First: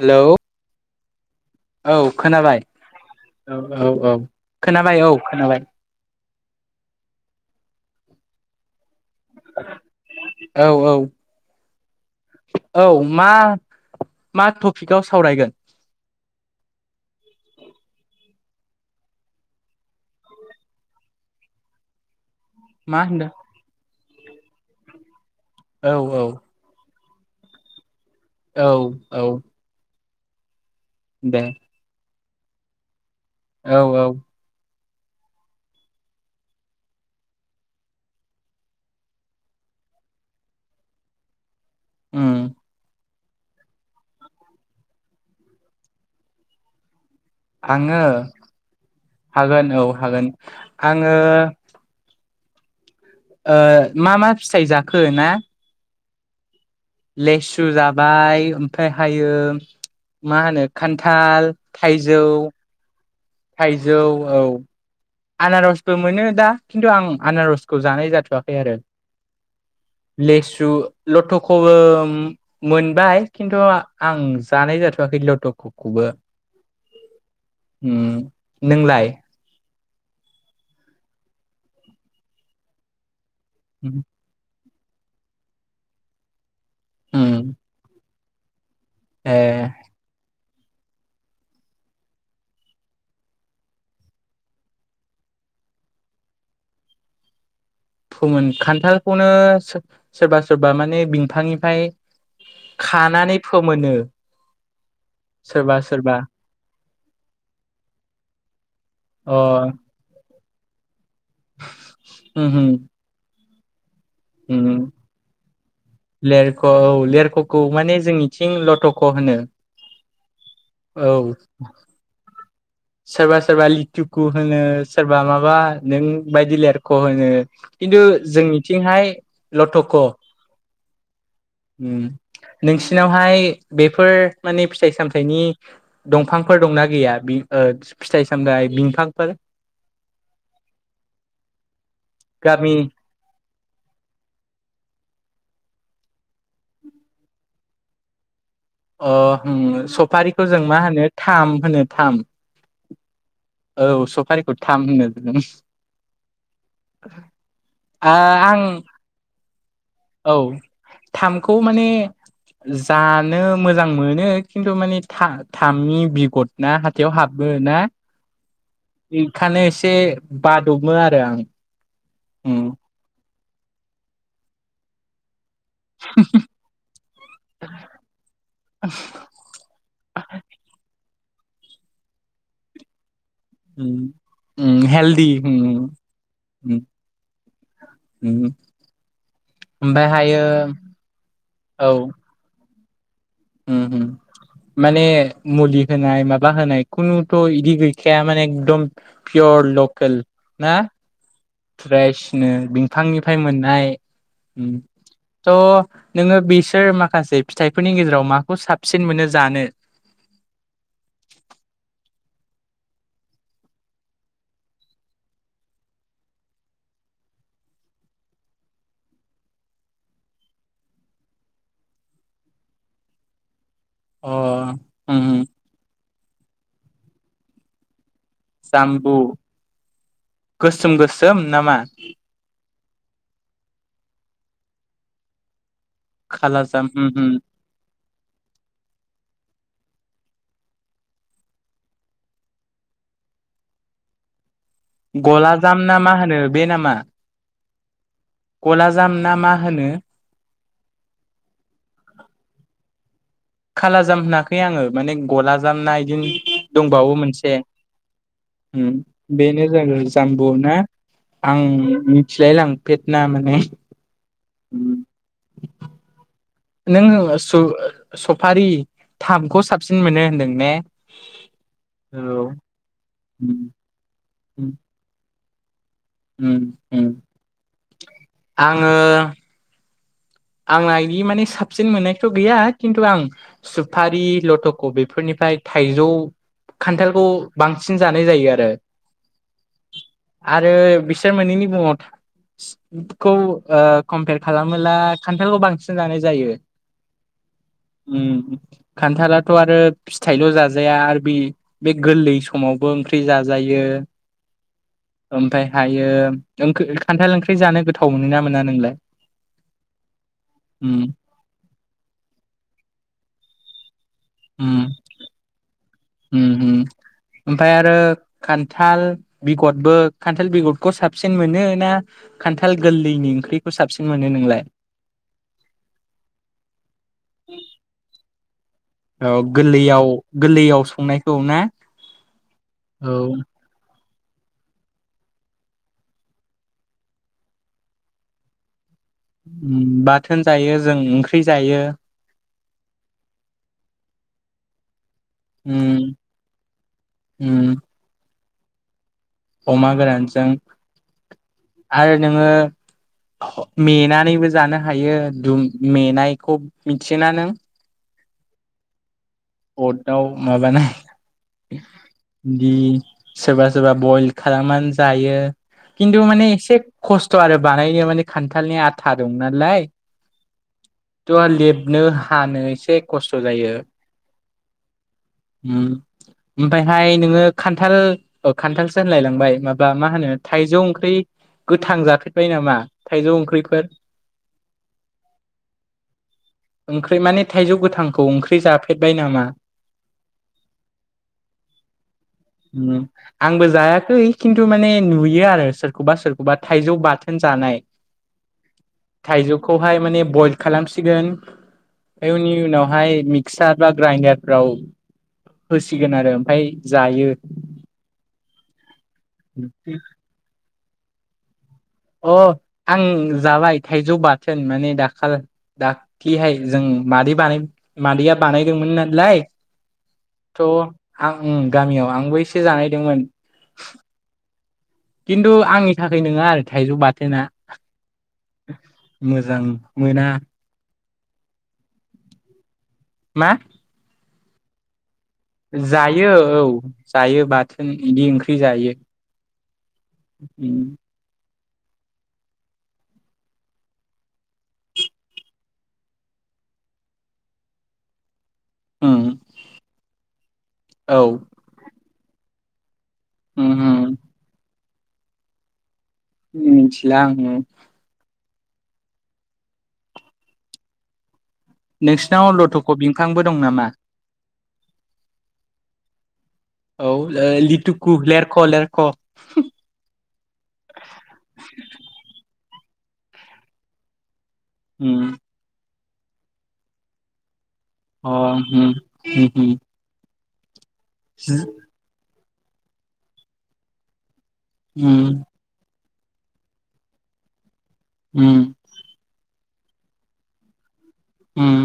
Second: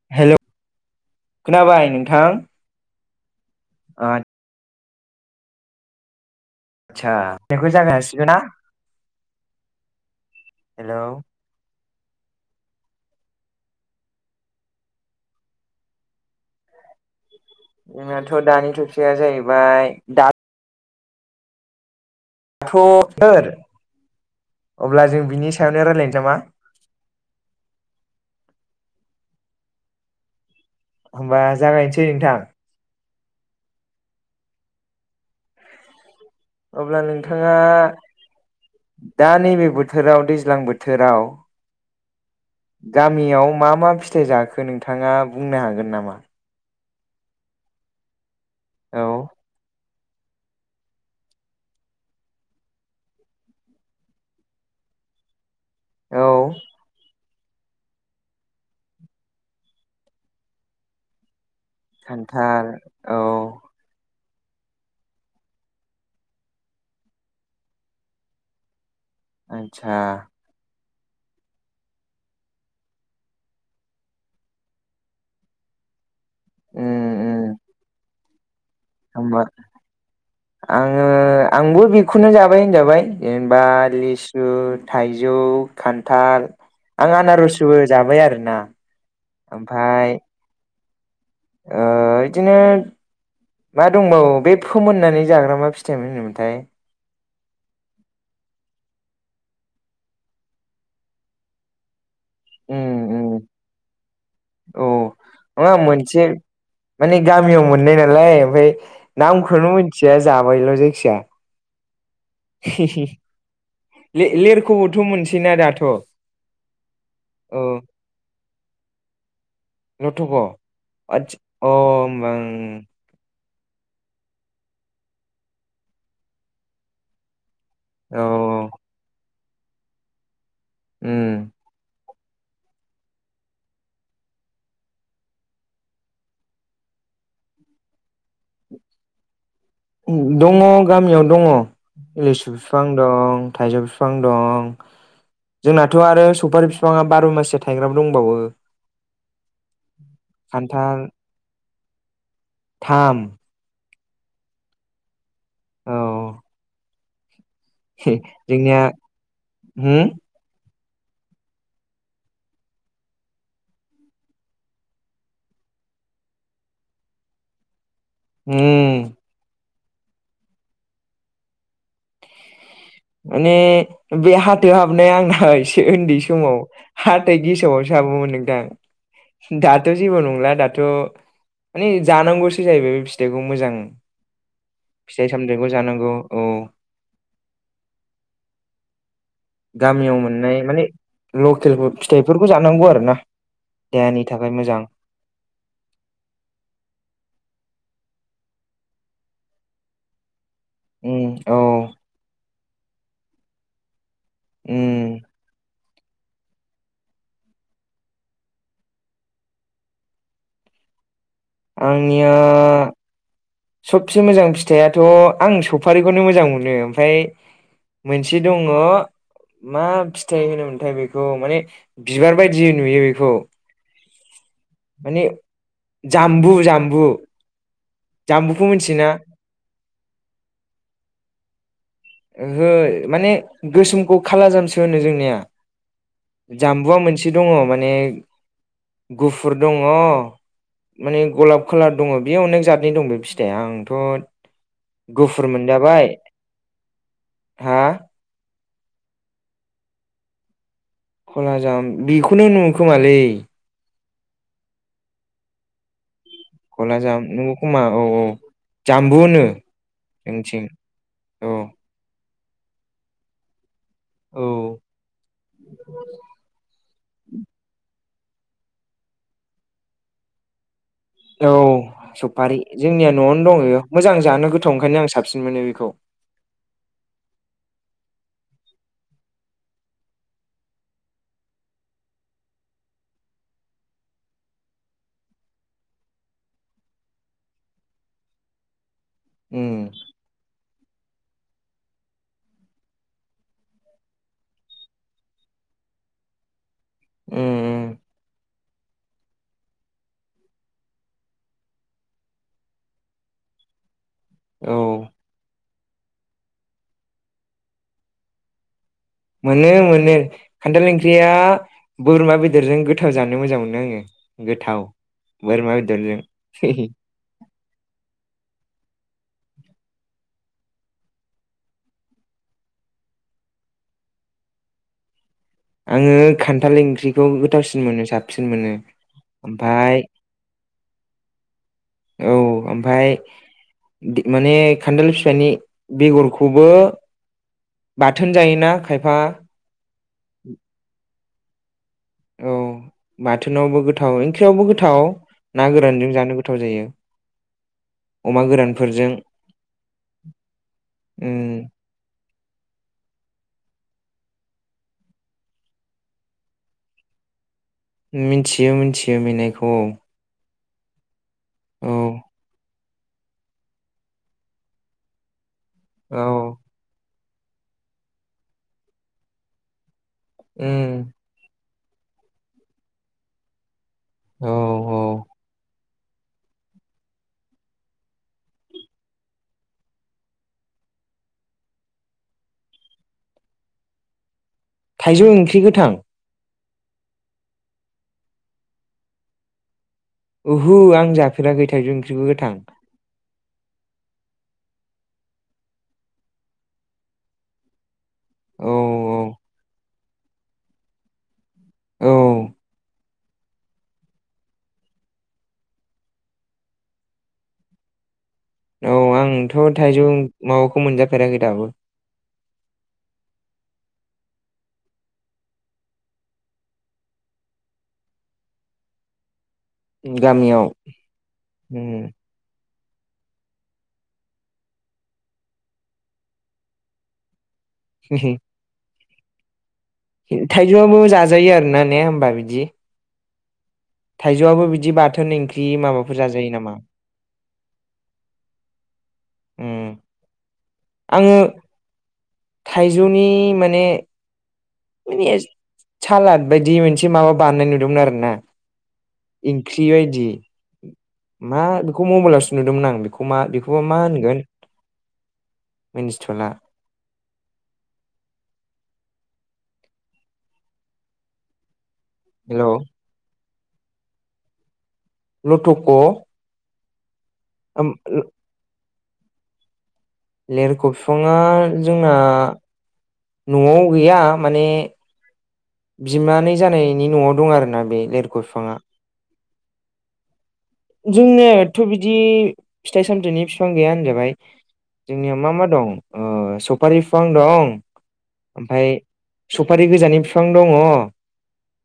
हेल' खोनाबाय नोंथां? औ औ औ खोना खोनाबबाय औ खोनाबाय आच्चा बेखौ जानो हासिगोना? औ हेल' औ। औ मा मा टपिकआव सावरायगोन? जोंनाथ' दानि टपिकया जाहैबाय दा थ' मा होनदों थोर अब्ला जों बिनि सायावनो रायज्लायनोसै औ नामा औ औ औ होमबा दे जागायनोसै नोंथां [unintelligible] औ औ अब्ला नोंथाङा दा नैबे बोथोराव दैज्लां बोथोराव उम गामियाव मा मा फिथाइ जाखो नोंथाङा बुंनो हागोन नामा? आङो औ हागोन औ हागोन आङो ओ मा मा फिथाइ जाखो ना औ लेसु जाबाय ओमफ्राय हायो मा होनो खान्थाल थाइजौ खान्थाल औ थाइजौ औ आनारसबो मोनो दा खिन्थु आं आनारसखौ जानाय जाथवाखै आरो आदसा लेसु लटखौबो मोनबाय खिन्थु आं जानाय जाथवाखै लटखौबो उम उम ओम नोंलाय होमबा आङो आंबो बेखौनो जाबाय होनजाबाय जेनेबा लिसु थाइजौ खान्थाल आं उम आनारसबो जाबाय आरो ना ए ओमफ्राय ओ बिदिनो मा दंबावो बे फोमोननानै जाग्रा मा फिथाइमोन होनोमोनथाय फोमोन खान्थालखौनो सो सोरबा सोरबा माने बिफांनिफ्राय उम उम खानानै फोमोनो औ आ सोरबा सोरबा मोनसे माने गामियाव मोननाय नालाय ओमफ्राय नामखौनो मिथिया जाबायल जायखिजाया होम होम लेर लेरखौबोथ मोनसैना दाथ औ लेरख' औ लेरख'खौ माने जोंनिथिं लटक' होनो लथक औ अ होनबा आं सोरबा सोरबा लिथुखु होनो सोरबा माबा नों बायदि लेरख होनो खिन्थु ओं औ औ जोंनिथिंहाय लथक उ नोंसिनावहाय बेफोर माने फिथाइ सामथाइनि दंफांफोर दंना गैया बे फिथाइ सामथाइ बिफांफोर दङ गामियाव दङ लिसु गामि बिफां दं थाइजौ बिफां दं जोंनाथ' आरो सौफारि बिफाङा बार' माससो थाइग्राबो दंबावो अ सफारिखौ जों मा खान्थाल होनो थाम होनो थाम थाम औ सफारिखौ थाम होनो औ [unintelligible] [unintelligible] आ आं जोंनिया होम औ थामखौ माने जानो मोजां मोनो खिन्थु माने थामनि बिगद ना हाथायाव हाबो ना होम बेखान ए एसे बादबो आरो आं माने बे हाथायाव हाबनाया आंना एसे उन्दै समाव हाथाय गेसावावसो हाबोमोन नोंदां दाथ' जेबो नंला दाथ' जानांगौसो जाहैबाय फिथाइखौ मोजां उम उम हेलदि फिथाइ उम सामथायखौ जानांगौ औ उम उम गामियाव ओमफायहायो मोननाय माने लकेल औ उम फिथाइफोरखौ ज नंगौ आरो ना देहानि थाखाय मोजां माने मुलि होनाय माबा होनाय खुनुथ' बिदि गैखाया माने एकदम पियर लकेल ना उम औ [unintelligible] बिफांनिफ्राय मोननाय। उम त। नोङो बिसोर माखासे फिथाइफोरनि गेजेराव माखौ साबसिन मोनो जानो। आंनिया। सबसे मोजां फिथाइआथ' आं सफारिखौनो मोजां मोनो ओमफ्राय मोनसे दङ मा फिथाइ होनोमोनथाय बेखौ माने बिबार बायदि नुयो बेखौ। अ उम माने। जाम्बु जाम्बु। जामबुखौ मिथियोना। जाम्बु गोसोम गोसोम नामा। ओहो माने गोसोमखौ खाला जामसो होनो जोंनिया। खालाजाम जाम्बुआ उम उम मोनसे दङ माने गुफ। गुफुर दङ माने गलाब खालार दङ बेयो अनेक जादनि दं बे फिथाइया आंथ'। गुफुर गलाजाम ना मोनजाबाय मा होनो बे नाम‌। मा। हा गला जाम ना मा होनो। खलाजाम बेखौनो होनोखोमालै। खााला जाम होनाखै आङो माने गला जाम ना इदिनो। दंबावो कलाजाम मोनसे नंगौ खोमा औ औ ओम जाम्बु होनो बेनो जाबाय जोंनिथिं जाम्बुना औ आं। फिलाय लांफेदना माने। औ उम। नों होबा सु ओ। सफारि थामखौ साबसिन मोनो होनदों ने। औ औ। सफारि जोंनिया न'आवनो उम, दङ मोजां जानो गोथाव ओंखायनो आं साबसि। साबसिन मोनो बेखौ। ओं-ओं आङो। आंना इदि माने साबसिन मोननायथ' गैया खिन्थु आं सुफारि लथक' बेफोरनिफ्राय थाइजौ खान्थालखौ बांसिन जानाय जायो आरो। ओम। आरो बिसोर मोनैनि मुङाव [unintelligible] खौ कम्पेयार खालामोब्ला। खान्थालखौ बांसिन जानाय जायो उम ओम खान्थालाथ' आरो फिथाइल' जाजाया आरो बे बे गोरलै समावबो ओंख्रि जाजायो औ ओमफ्राय हायो [unintelligible] खान्थाल ओंख्रि जानो गोथाव मोनो ना मोना नोंलाय। मोनो मोनो खान्थाल उम ओंख्रिया बोरमा बेदरजों गोथाव जानो मोजां मोनो आङो। गोथाव बोरमा। बेदरजों ओम ओम ओमफ्राय आरो खान। खान्थाल बेगरबो खान्थाल बेगरखौ साबसिन मोनो ना खान्थाल गोरलैनि ओंख्रिखौ साबसिन मोनो नोंलाय। आङो खान्थाल ओंख्रिखौ गोथावसिन मोनो साबसिन। [unintelligible] मोनो। औ ओमफाय गोरलैयाव गोरलैयाव। संनायखौ ना? औ ओमफ्राय। औ माने खान्दाल फिथाइनि बेगरखौबो बाथोन जायोना? खायफा बाखि बाथोन जायो जों ओंख्रि जायो। औ बाथोनावबो गोथाव ओंख्रियावबो गोथाव। ना उम गोरानजों जानो गोथाव जायो। उम अमा गोरानफोरजों। अमा गोरानजों उम आरो नोङो मेनानैबो जानो हायो दुम मेनायखौ मिथियोना नों? मिथियो मिथियो । अ दाव माबाना औ दि सोरबा सोरबा बयल खालामनानै जायो। औ खिन्थु माने एसे खस्थ' आरो बानायनो माने खान्थालनि आथा दं नालाय उम नो हानो एसे खस्थ' जायो। औ औ औ उम ओमफायहाय नोङो खान्थाल खान्थालसो होनलायलांबाय माबा मा होनो थायजौ ओंख्रि गोथां जाफेरबाय नामा थाइजौ ओंख्रिफोर? थाइजौ ओंख्रि गोथां ओंख्रि माने थाइजौ गोथांखौ ओंख्रि जाफेर बाय नामा? ओहु आं जाफेराखै थाइजौ ओंख्रिखौ गोथां। उम आंबो जायाखै खिन्थु माने नुयो आरो सोरखौबा सोरखौबा थाइजौ बाथोन जानाय। औ औ थायजौखौ हाय मेने बइल खालामसिगोन। औ एउनि उनावहाय- मिथिसाड फ्रा ग्राइन्दारफ्राव होसिगोन आरो ओमफ्राय जायो। औ आंथ' थाइजौ माव- खौ मोनजाफेराखै दाबो। अ आं जाबाय थाइजौ बाथोन माने दाखाल दाख्लिहाय जों मादै बानाय मादैया बानायदोंमोन नालाय! थ' गामियाव आं उम गामियाव आंबो एसे जानाय- गोमोन- खिन्थु आंनि थाखाय नङा आरो थाइजौ बाथोना! [unintelligible] मोजां मोना थायजौ आबो जा जायो आरोना ने होमबा बिदि मा थाइजौआबो बिदि बार जायो औ जायो बा थोन बिदि ओंख्रि जायो उम उ आङो थाइजौनि माने माने सालाद बायदि मोनसे माबा बानायनाय नुदोंमोन आरो ना ओं इख्रि बायदि औ मा खौ मबाइलसो नुदोंमोन आं बेखौ खौ मा उम बेखौबोा मा उम होनगोन मिन्थिथ'ला मिथिला आङो नोंसिनाव हेलौ लथ' बिफांबो दं नामा लुथुख' औ लिथिखु लेरख लेरख आ लिरख' बिफाङा जोंना न'आवआव गैया माने उम बिमानै जानायनि न'आव दं आरोना बे अ लेरख' उम बिफाङा उम उम जोंनोथ' बिदि फिथाइ-सामथाइनि बिफां गैया होनजाबाय जोंनिया उम मा मा दं ओ सफारि बिफां दं। उम उम ओमफाय सुफारि गोजानि बिफां दङ। उम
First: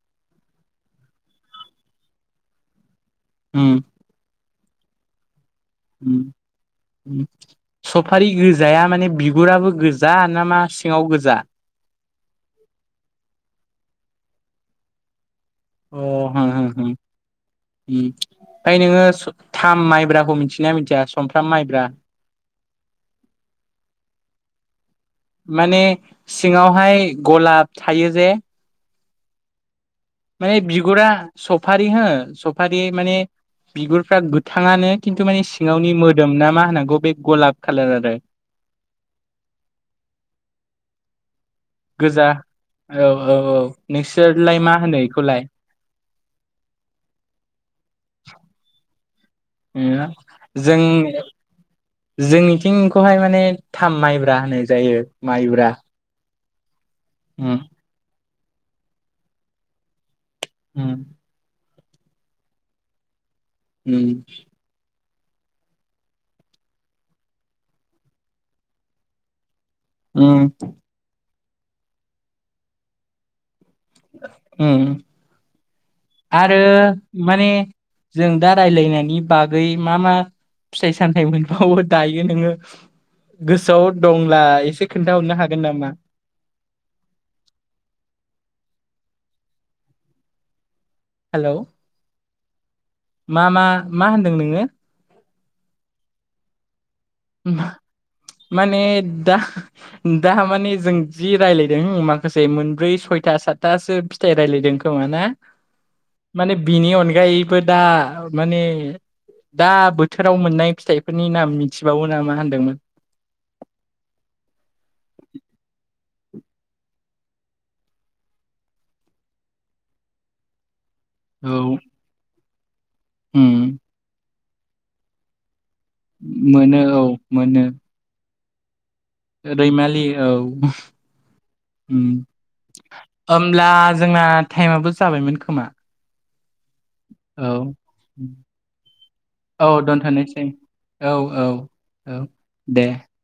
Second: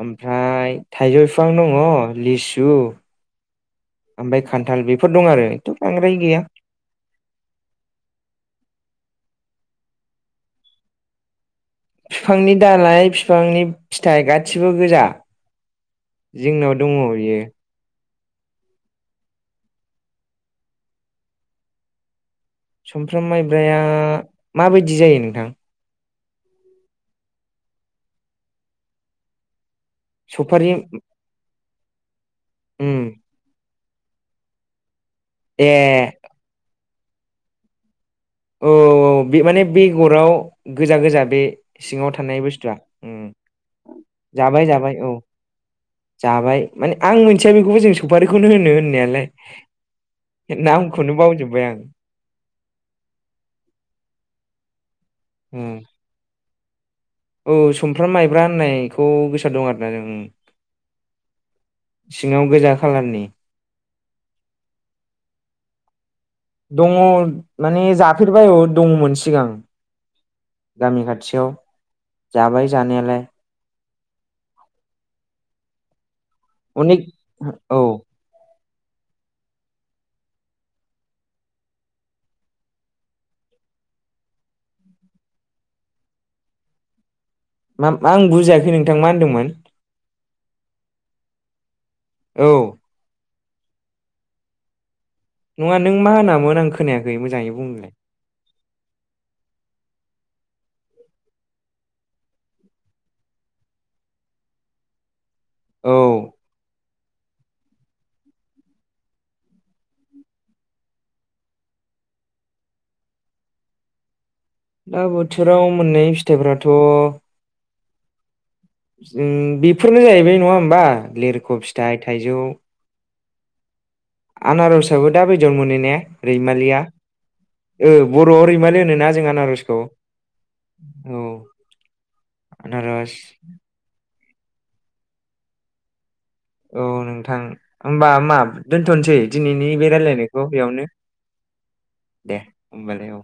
ओमफ्राय थाइजौ बिफां दङ लिसु उम ओमफाय खान्थाल बेफोर दं आरो बांद्राय गैया उम सफारि गोजाया माने बि गुराबो गोजा ना मा सिङाव गोजा फिफांनि दालाइ फिफांनि फिथाइ गासिबो गोजा अ हा हो जोंनाव हो उम दङ बियो फाय नोङो स थाम माइब्राखौ मिथिनाया मिथिया समफ्राम माइब्रा सुमफ्राम माइब्राया माबायदि जायो नोंथां माने सिङावहाय गलाब थायो जे माने सफारि उम बिगुरा सफारि हो सफारि माने बिगुरफ्रा गोथांङानो किन्थु माने ए सिङावनि मोदोम ना मा होनांगौ बे गलाब खालार आरो औ औ बे माने बेगराव गोजा गोजा बे सिङाव गोजा थानाय बुस्थुआ औ उ औ औ नोंसोरलाय जाबाय मा जाबाय होनो औ बेखौलाय जाबाय माने आं मोनथिया बेखौबो जों सफारिखौनो होनो होननायालाय जों नामखौनो बावजोबबाय आं जोंनिथिंखौहाय माने थाम माइब्रा होनाय जायो उम माइब्रा उम औ सफ्राम माइ खुमब्रा होननायखौ गोसोआव दं आरोना जों हु सिङाव गोजा खालारनि उम दङ माने जाफेरबाय औ दङमोन सिगां उम गामि खाथियाव जाबाय जानायालाय उम आरो अनेक माने औ जों दा रायलायनायनि बागै मा मा फिथाइ सामथाय मोनबावो दायो नोंङो गोसोआव दंब्ला एसे खोनथाहरनो हागोन नामा मा मा आं बुजियाखै नोंथां मा होनदोंमोन हेलौ औ मा मा मा होनदों नोंङो नङा नों मा होनामोन आं खोनाया माने दा दा माने जों जि रायलयदों माखासे मोनब्रै सयथा सातथासो फिथाइ रायलायदों खोमा ना औ माने बिनि अने गायैबो दा माने दा बोथोराव मोननाय फिथाइफोरनि नाम मि थिबावो ना मा होनदोंमोन दा बोथोराव मोननाय फिथाइफोराथ बेफोरनो जाहैबाय नङा होमबा लिरख' फिथाइ थाइजौ ह आनारसाबो दाब बे जन्मनि रया मोनो औ मोनो ालो रैमालि औ औ आनारस हब्ला जोंना टाइमाबो जाबायमोन खोमा औ नोंथां होमबा औ मा दोनथ'नोसै औ दिनैनि बे दोनथ'नोसै रायलायनायखौ बेयावनो औ औ औ दे होनबालाय औ